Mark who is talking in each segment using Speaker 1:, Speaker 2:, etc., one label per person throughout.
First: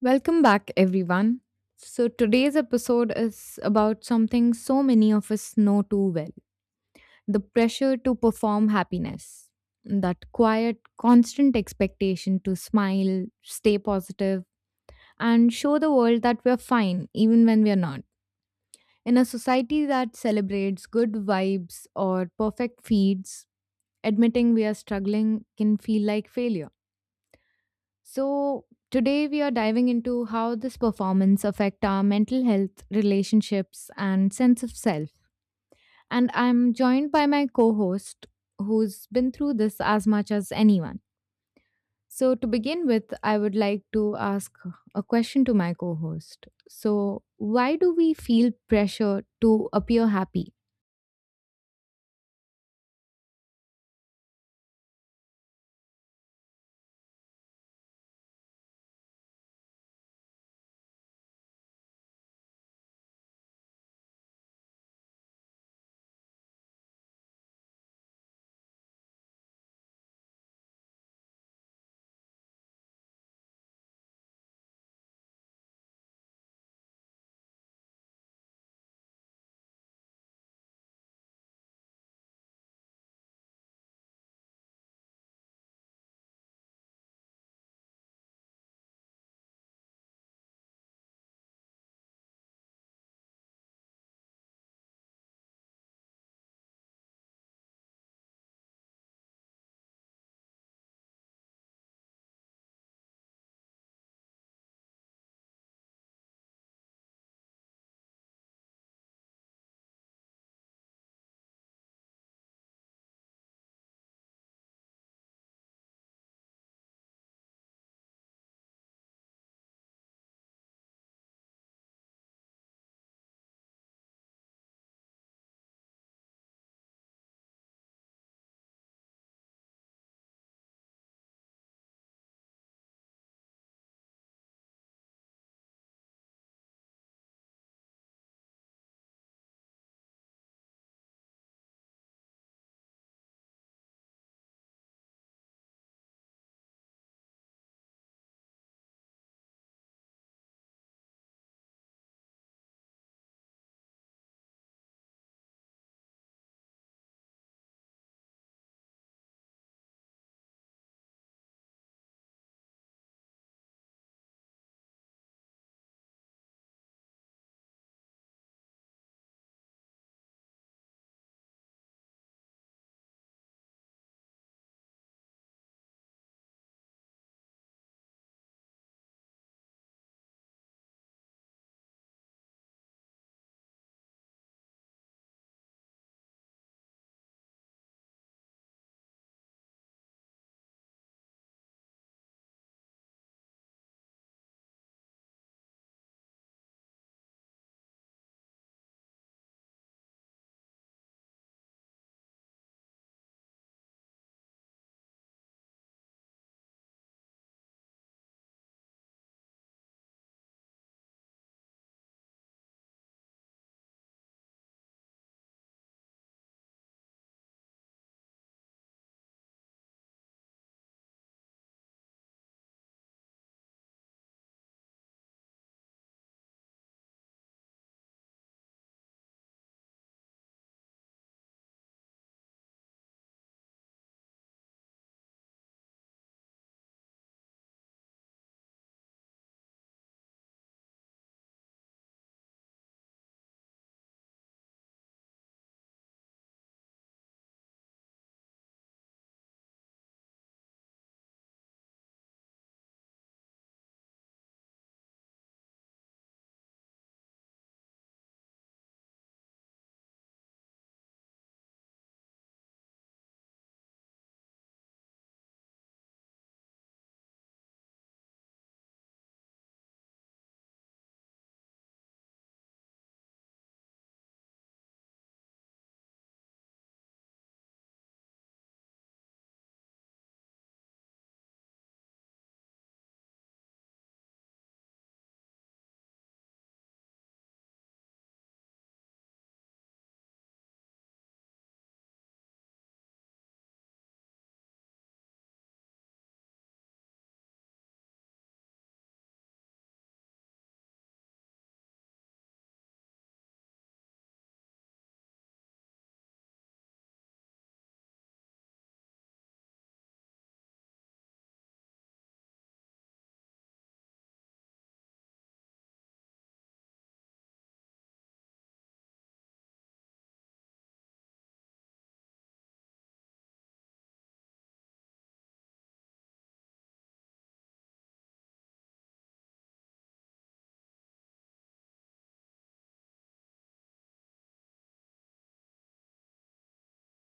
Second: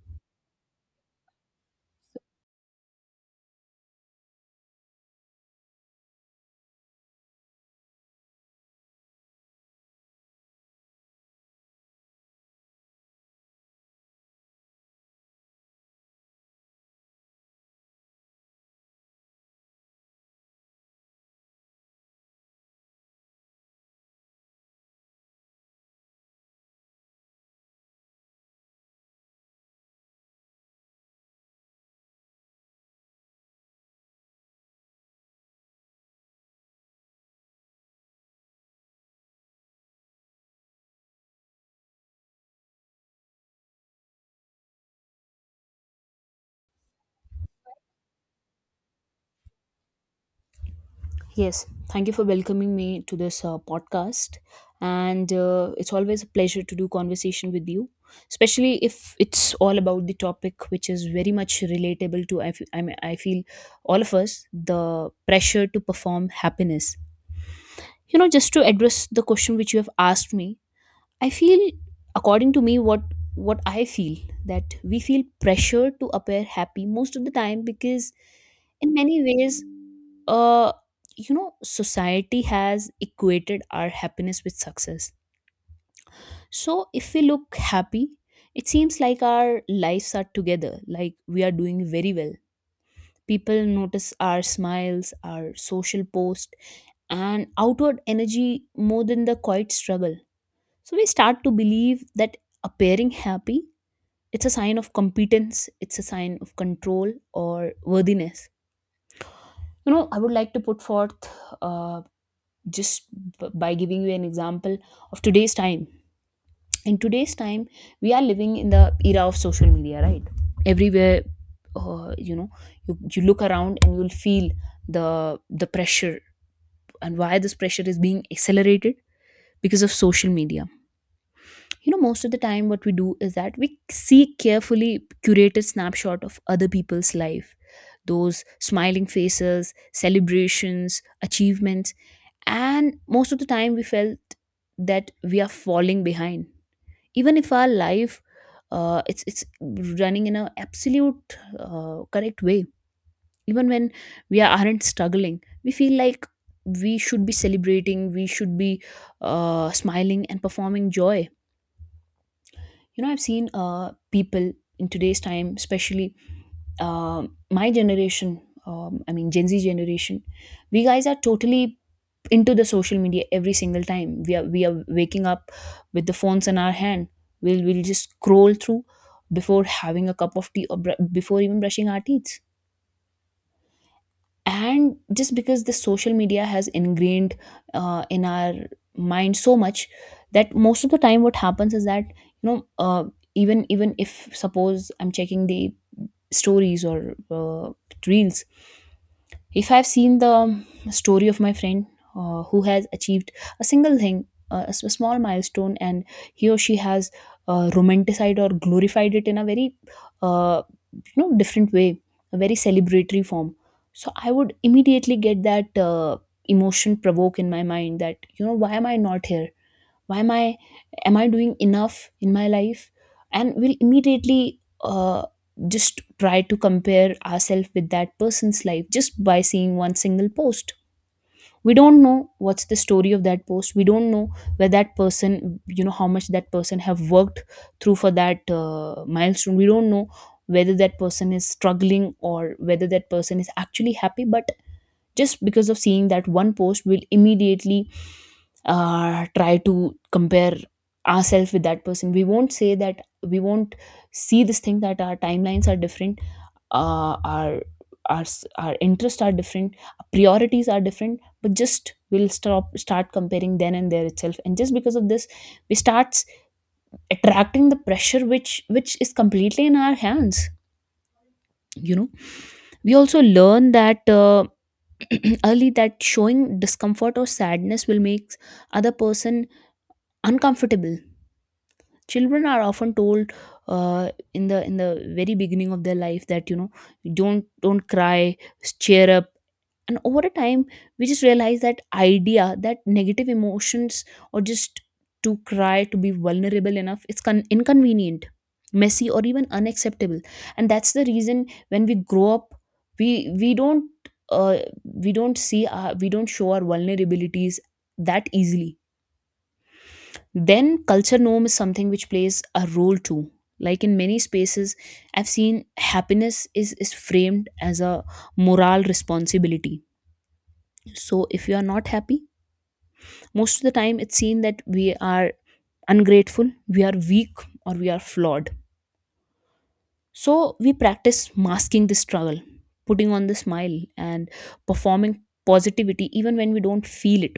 Speaker 1: Welcome back, everyone. So, today's episode is about something so many of us know too well, the pressure to perform happiness. That quiet, constant expectation to smile, stay positive, and show the world that we're fine even when we're not. In a society that celebrates good vibes or perfect feeds, admitting we are struggling can feel like failure. So, today we are diving into how this performance affect our mental health, relationships and sense of self. And I'm joined by my co-host who's been through this as much as anyone. So, to begin with, I would like to ask a question to my co-host. So, why do we feel pressure to appear happy?
Speaker 2: Yes, thank you for welcoming me to this podcast. And it's always a pleasure to do conversation with you, especially if it's all about the topic which is very much relatable to, I fe- I mean, I feel, all of us the pressure to perform happiness. You know, just to address the question which you have asked me, I feel, according to me, what I feel that we feel pressure to appear happy most of the time because, in many ways, uh, you know, society has equated our happiness with success. So if we look happy, it seems like our lives are together, like we are doing very well. People notice our smiles, our social post, and outward energy more than the quiet struggle. So we start to believe that appearing happy it's a sign of competence, it's a sign of control or worthiness. You know, I would like to put forth uh, just by giving you an example of today's time. In today's time, we are living in the era of social media, right? Everywhere, you know, you look around and you'll feel the pressure and why this pressure is being accelerated because of social media. You know, most of the time what we do is that we see carefully curated snapshot of other people's life, those smiling faces, celebrations, achievements, and most of the time we felt that we are falling behind even if our life it's running in an absolute correct way. Even when aren't struggling, we feel like we should be celebrating, we should be smiling and performing joy. You know, I've seen people in today's time, especially uh, my generation, I mean Gen Z generation. We guys are totally into the social media every single time. We are waking up with the phones in our hand. We'll just scroll through before having a cup of tea or before even brushing our teeth. And just because the social media has ingrained in our mind so much, that most of the time what happens is that, you know uh, even if suppose I'm checking the stories or reels, if I've seen the story of my friend who has achieved a single thing, a small milestone, and he or she has romanticized or glorified it in a very uh, you know different way, a very celebratory form. So I would immediately get that emotion provoke in my mind that, you know, why am I not here? Why am I am I doing enough in my life? And we'll immediately just try to compare ourselves with that person's life just by seeing one single post. We don't know what's the story of that post. We don't know where that person, you know, how much that person have worked through for that milestone. We don't know whether that person is struggling or whether that person is actually happy. But just because of seeing that one post, we'll immediately try to compare ourselves with that person. We won't say that, we won't see this thing that our timelines are different, uh, our our interests are different, our priorities are different, but just we'll stop start comparing then and there itself. And just because of this, we starts attracting the pressure which is completely in our hands. You know, we also learn that early, that showing discomfort or sadness will make other person uncomfortable. Children are often told in the very beginning of their life that, you know, don't cry, cheer up. And over a time, we just realize that idea that negative emotions, or just to cry, to be vulnerable enough, it's inconvenient, messy, or even unacceptable. And that's the reason when we grow up, we we don't, uh, we don't we don't show our vulnerabilities that easily. Then culture norm is something which plays a role too. Like in many spaces, I've seen happiness is framed as a moral responsibility. So if you are not happy, most of the time it's seen that we are ungrateful, we are weak, or we are flawed. So we practice masking the struggle, putting on the smile, and performing positivity even when we don't feel it.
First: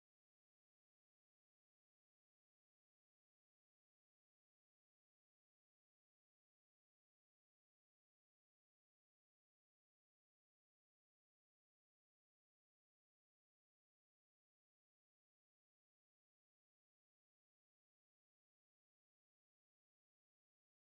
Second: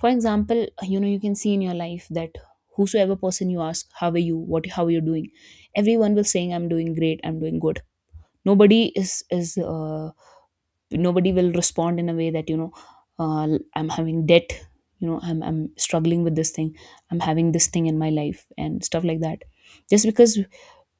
Speaker 2: For example, you know, you can see in your life that whosoever person you ask, how are you, how are you doing? Everyone will saying, I'm doing great, I'm doing good. Nobody is Nobody will respond in a way that, you know, uh, I'm having debt, you know, I'm struggling with this thing, I'm having this thing in my life and stuff like that. Just because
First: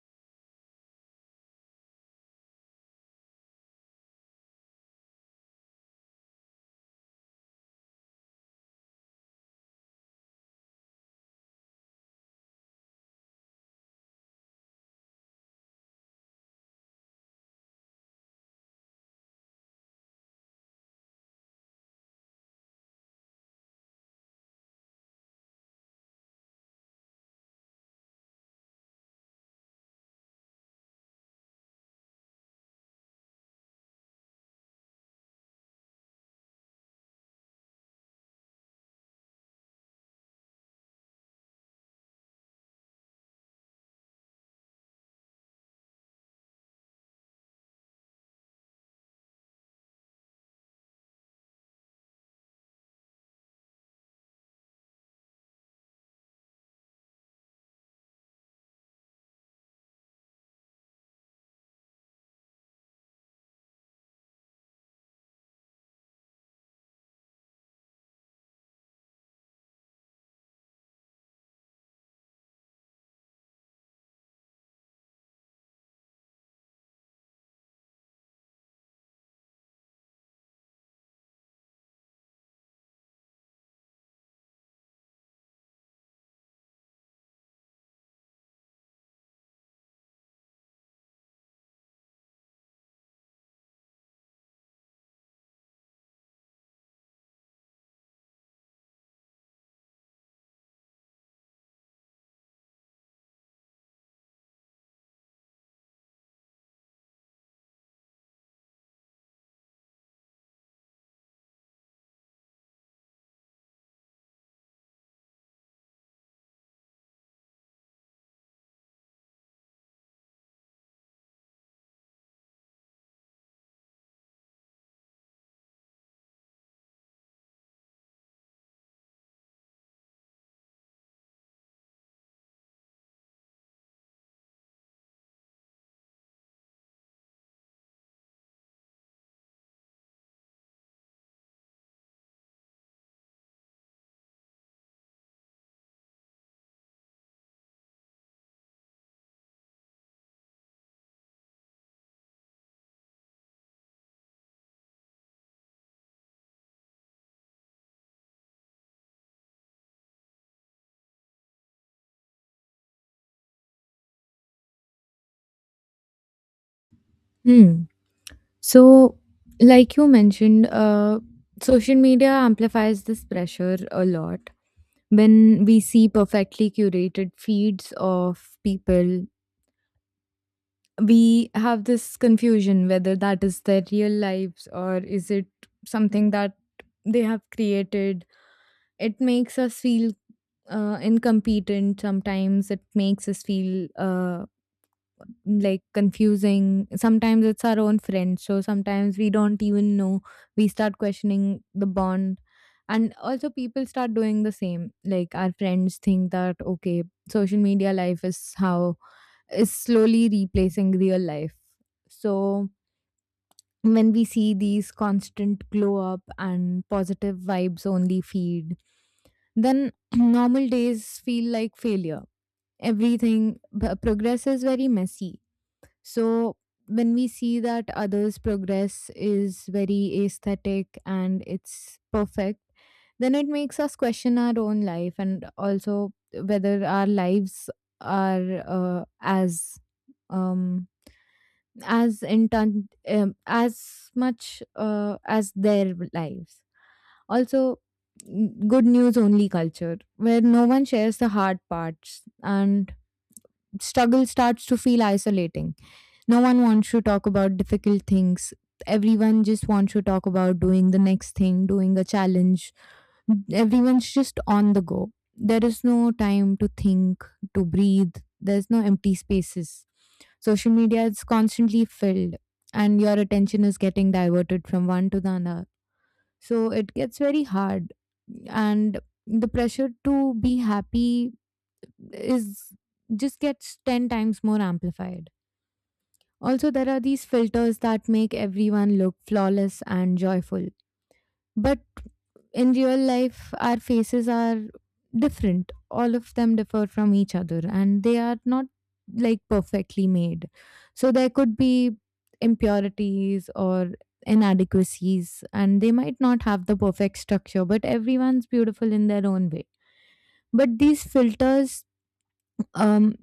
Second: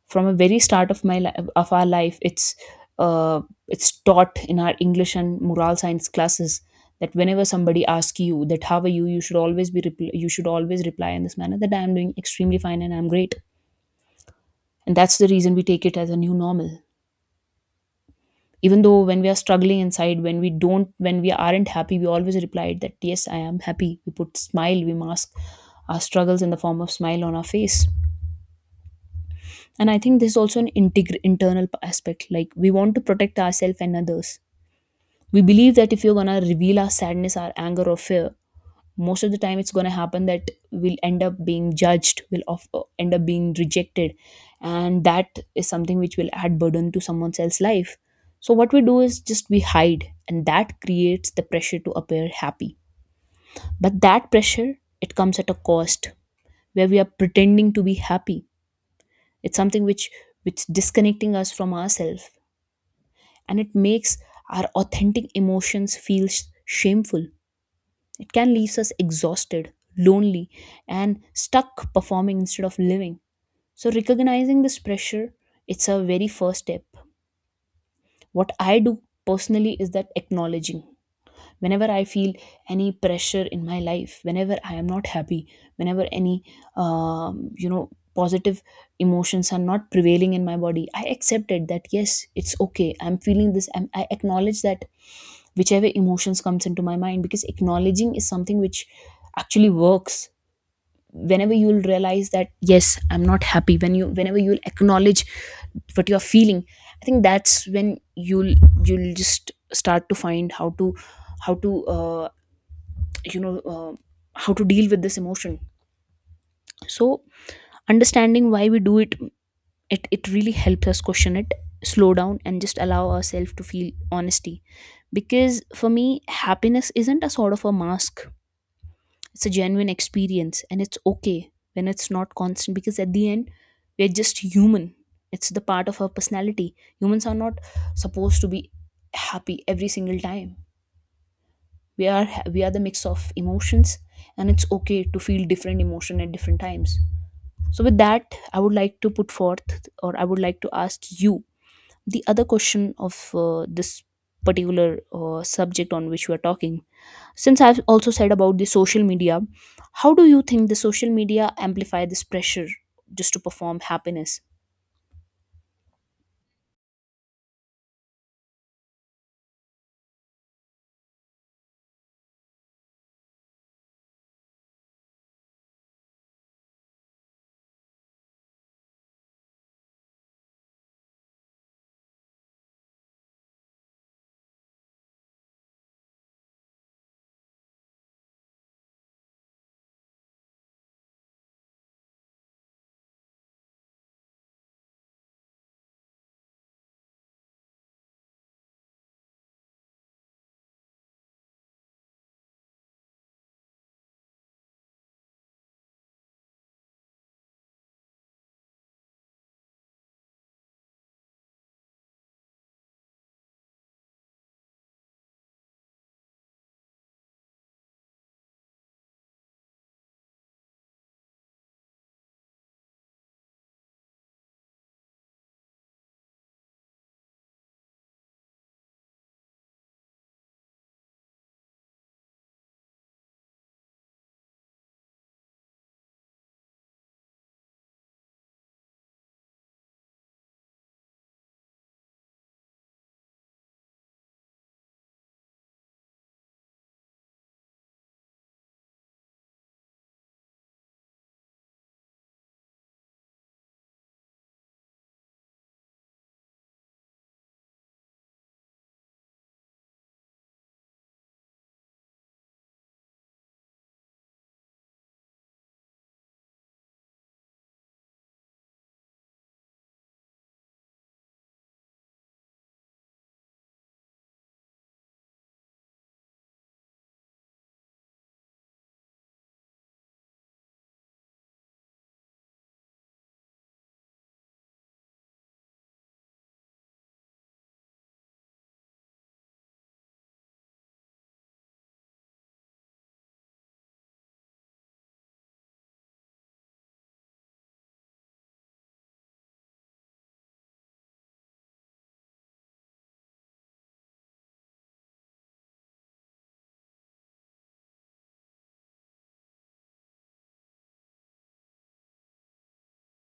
Speaker 2: from a very start of my life of our life, uh, it's taught in our English and moral science classes that whenever somebody asks you that how are you, you should always be you should always reply in this manner that I am doing extremely fine and I'm great. And that's the reason we take it as a new normal. Even though when we are struggling inside, when we don't, when we aren't happy, we always replied that yes I am happy. We put smile, we mask our struggles in the form of smile on our face. And I think this is also an internal aspect. Like we want to protect ourselves and others. We believe that if you're gonna reveal our sadness, our anger or fear, most of the time it's going to happen that we'll end up being judged, end up being rejected. And that is something which will add burden to someone else's life. So what we do is just we hide, and that creates the pressure to appear happy. But that pressure, it comes at a cost. Where we are pretending to be happy, it's something which disconnecting us from ourselves, and it makes our authentic emotions feel shameful. It can leave us exhausted, lonely, and stuck performing instead of living. So, recognizing this pressure, it's a very first step. What I do personally is that acknowledging whenever I feel any pressure in my life, whenever I am not happy, whenever any you know positive emotions are not prevailing in my body, I accepted that yes it's okay, I'm feeling this. I acknowledge that whichever emotions comes into my mind. Because acknowledging is something which actually works. Whenever you'll realize that yes I'm not happy, whenever you'll acknowledge what you're feeling, I think that's when you'll just start to find how to how to uh, you know uh, how to deal with this emotion. So understanding why we do it, it really helps us question it, slow down, and just allow ourselves to feel honesty. Because for me happiness isn't a sort of a mask. It's a genuine experience, and it's okay when it's not constant, because at the end, we're just human. It's the part of our personality. Humans are not supposed to be happy every single time. We are the mix of emotions, and it's okay to feel different emotion at different times. So with that, I would like to put forth, or I would like to ask you the other question of this particular subject on which we are talking. Since I've also said about the social media, how do you think the social media amplify this pressure just to perform happiness?
Speaker 1: Hmm. So, like you mentioned, social media amplifies this pressure a lot. When we see perfectly curated feeds of people, we have this confusion whether that is their real lives or is it something that they have created. It makes us feel incompetent sometimes, it makes us feel like confusing. Sometimes it's our own friends, so sometimes we don't even know. We start questioning the bond. And also, people start doing the same. Like, our friends think that, okay, social media life is how is slowly replacing real life. So, when we see these constant glow up and positive vibes only feed, then normal days feel like failure. Everything, progress is very messy, so when we see that others' progress is very aesthetic and it's perfect, then it makes us question our own life and also whether our lives are um, as intent as much as their lives. Also, good news only culture where no one shares the hard parts and struggle starts to feel isolating. No one wants to talk about difficult things. Everyone just wants to talk about doing the next thing, doing a challenge. Everyone's just on the go. There is no time to think, to breathe. There's no empty spaces. Social media is constantly filled, and your attention is getting diverted from one to the another. So it gets very hard. And the pressure to be happy is just gets 10 times more amplified. Also, there are these filters that make everyone look flawless and joyful. But in real life, our faces are different. All of them differ from each other and they are not like perfectly made. So, there could be impurities or inadequacies, and they might not have the perfect structure, but everyone's beautiful in their own way. But these filters um,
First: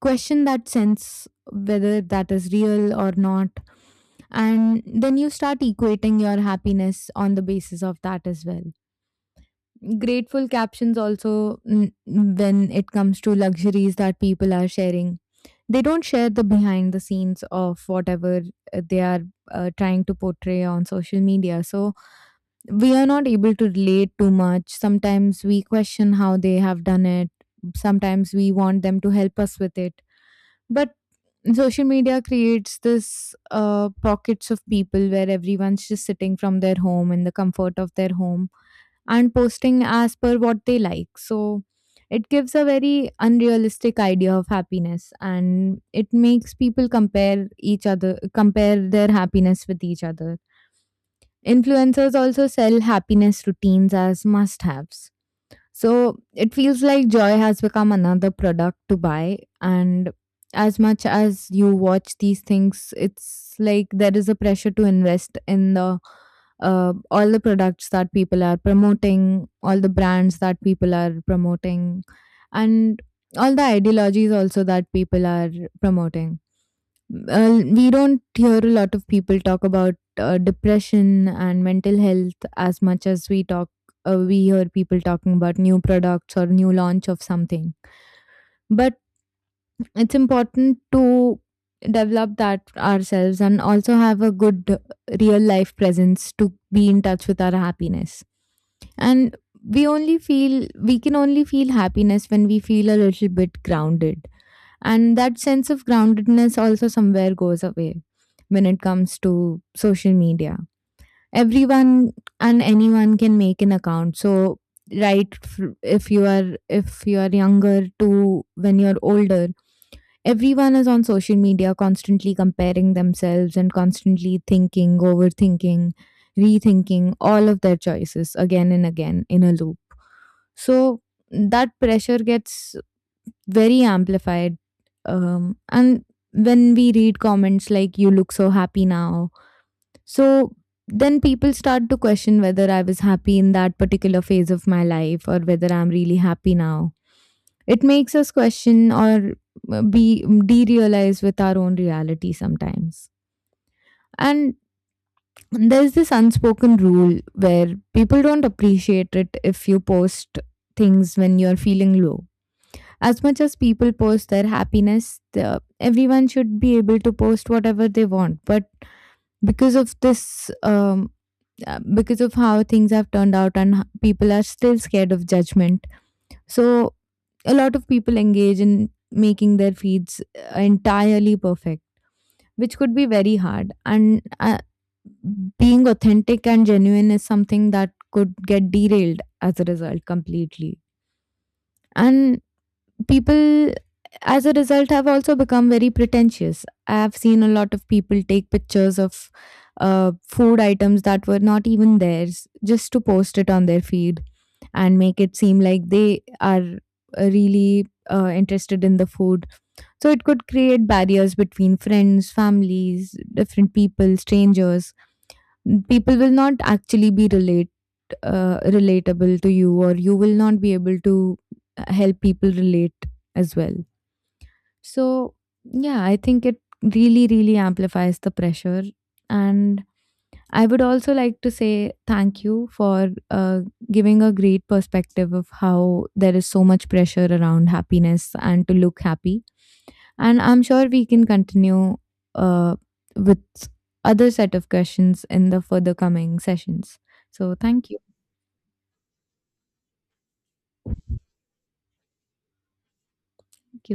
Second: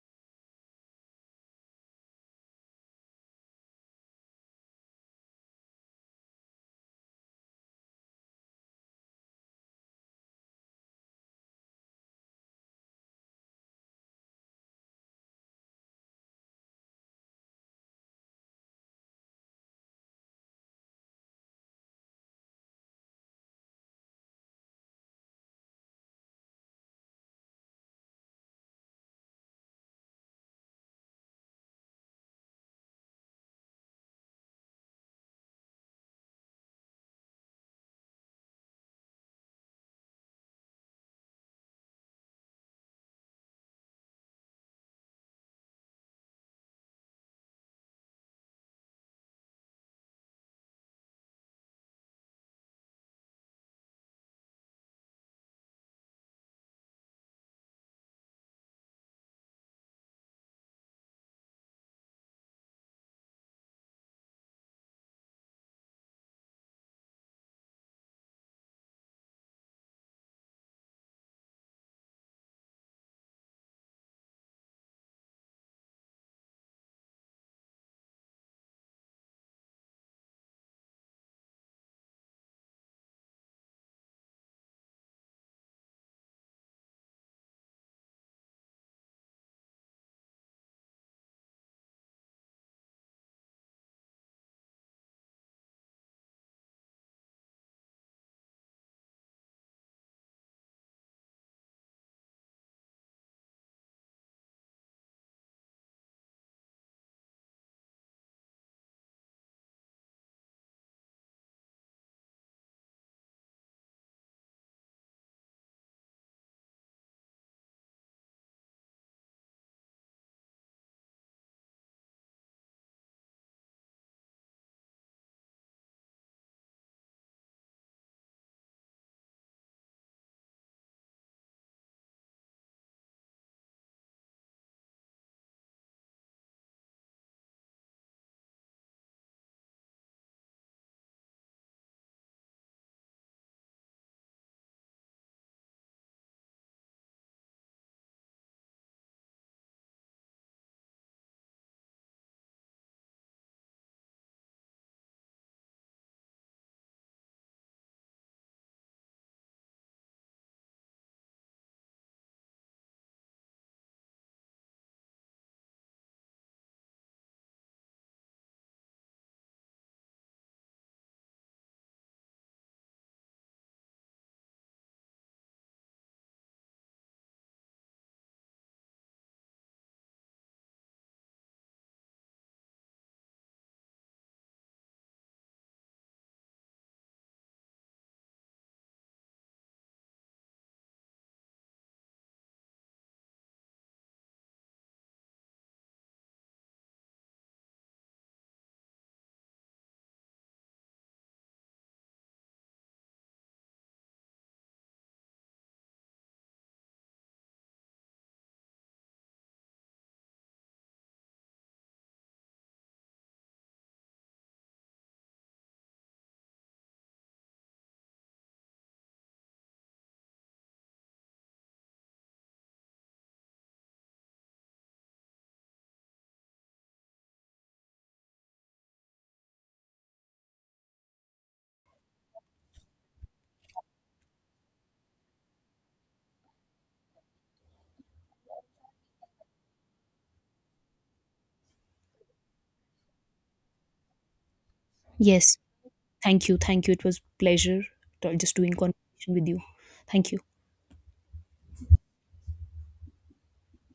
Speaker 1: question that sense whether that is real or not. And then you start equating your happiness on the basis of that as well. Grateful captions also, mm, when it comes to luxuries that people are sharing, they don't share the behind the scenes of whatever they are trying to portray on social media. So we are not able to relate too much. Sometimes we question how they have done it. Sometimes we want them to help us with it. But social media creates this pockets of people where everyone's just sitting from their home in the comfort of their home, and posting as per what they like. So it gives a very unrealistic idea of happiness, and it makes people compare each other, compare their happiness with each other. Influencers also sell happiness routines as must haves, so it feels like joy has become another product to buy. And as much as you watch these things, it's like there is a pressure to invest in the all the products that people are promoting, all the brands that people are promoting, and all the ideologies also that people are promoting. We don't hear a lot of people talk about depression and mental health as much as we talk. We hear people talking about new products or new launch of something. But it's important to develop that ourselves and also have a good real life presence to be in touch with our happiness. And we can only feel happiness when we feel a little bit grounded, and that sense of groundedness also somewhere goes away when it comes to social media. Everyone and anyone can make an account. So if you are younger to when you're older, everyone is on social media, constantly comparing themselves and constantly thinking, overthinking, rethinking all of their choices again and again in a loop. So that pressure gets very amplified. And when we read comments like, "You look so happy now." So then people start to question whether I was happy in that particular phase of my life or whether I'm really happy now. It makes us question or be derealize with our own reality sometimes. And there's this unspoken rule where people don't appreciate it if you post things when you're feeling low. As much as people post their happiness, everyone should be able to post whatever they want. But because of this, because of how things have turned out, and people are still scared of judgment, so a lot of people engage in making their feeds entirely perfect, which could be very hard. And being authentic and genuine is something that could get derailed as a result completely. And people as a result have also become very pretentious. I've seen a lot of people take pictures of food items that were not even theirs just to post it on their feed and make it seem like they are really interested in the food. So it could create barriers between friends, families, different people, strangers. People will not actually be relate relatable to you, or you will not be able to help people relate as well. So, yeah, I think it really, really amplifies the pressure. And I would also like to say thank you for giving a great perspective of how there is so much pressure around happiness and to look happy. And I'm sure we can continue uh, with other set of questions in
Speaker 2: Yes.
Speaker 1: the further coming
Speaker 2: Thank you. Thank you.
Speaker 1: sessions.
Speaker 2: It was
Speaker 1: So,
Speaker 2: pleasure
Speaker 1: thank you.
Speaker 2: just doing conversation with you. Thank you.
Speaker 1: Thank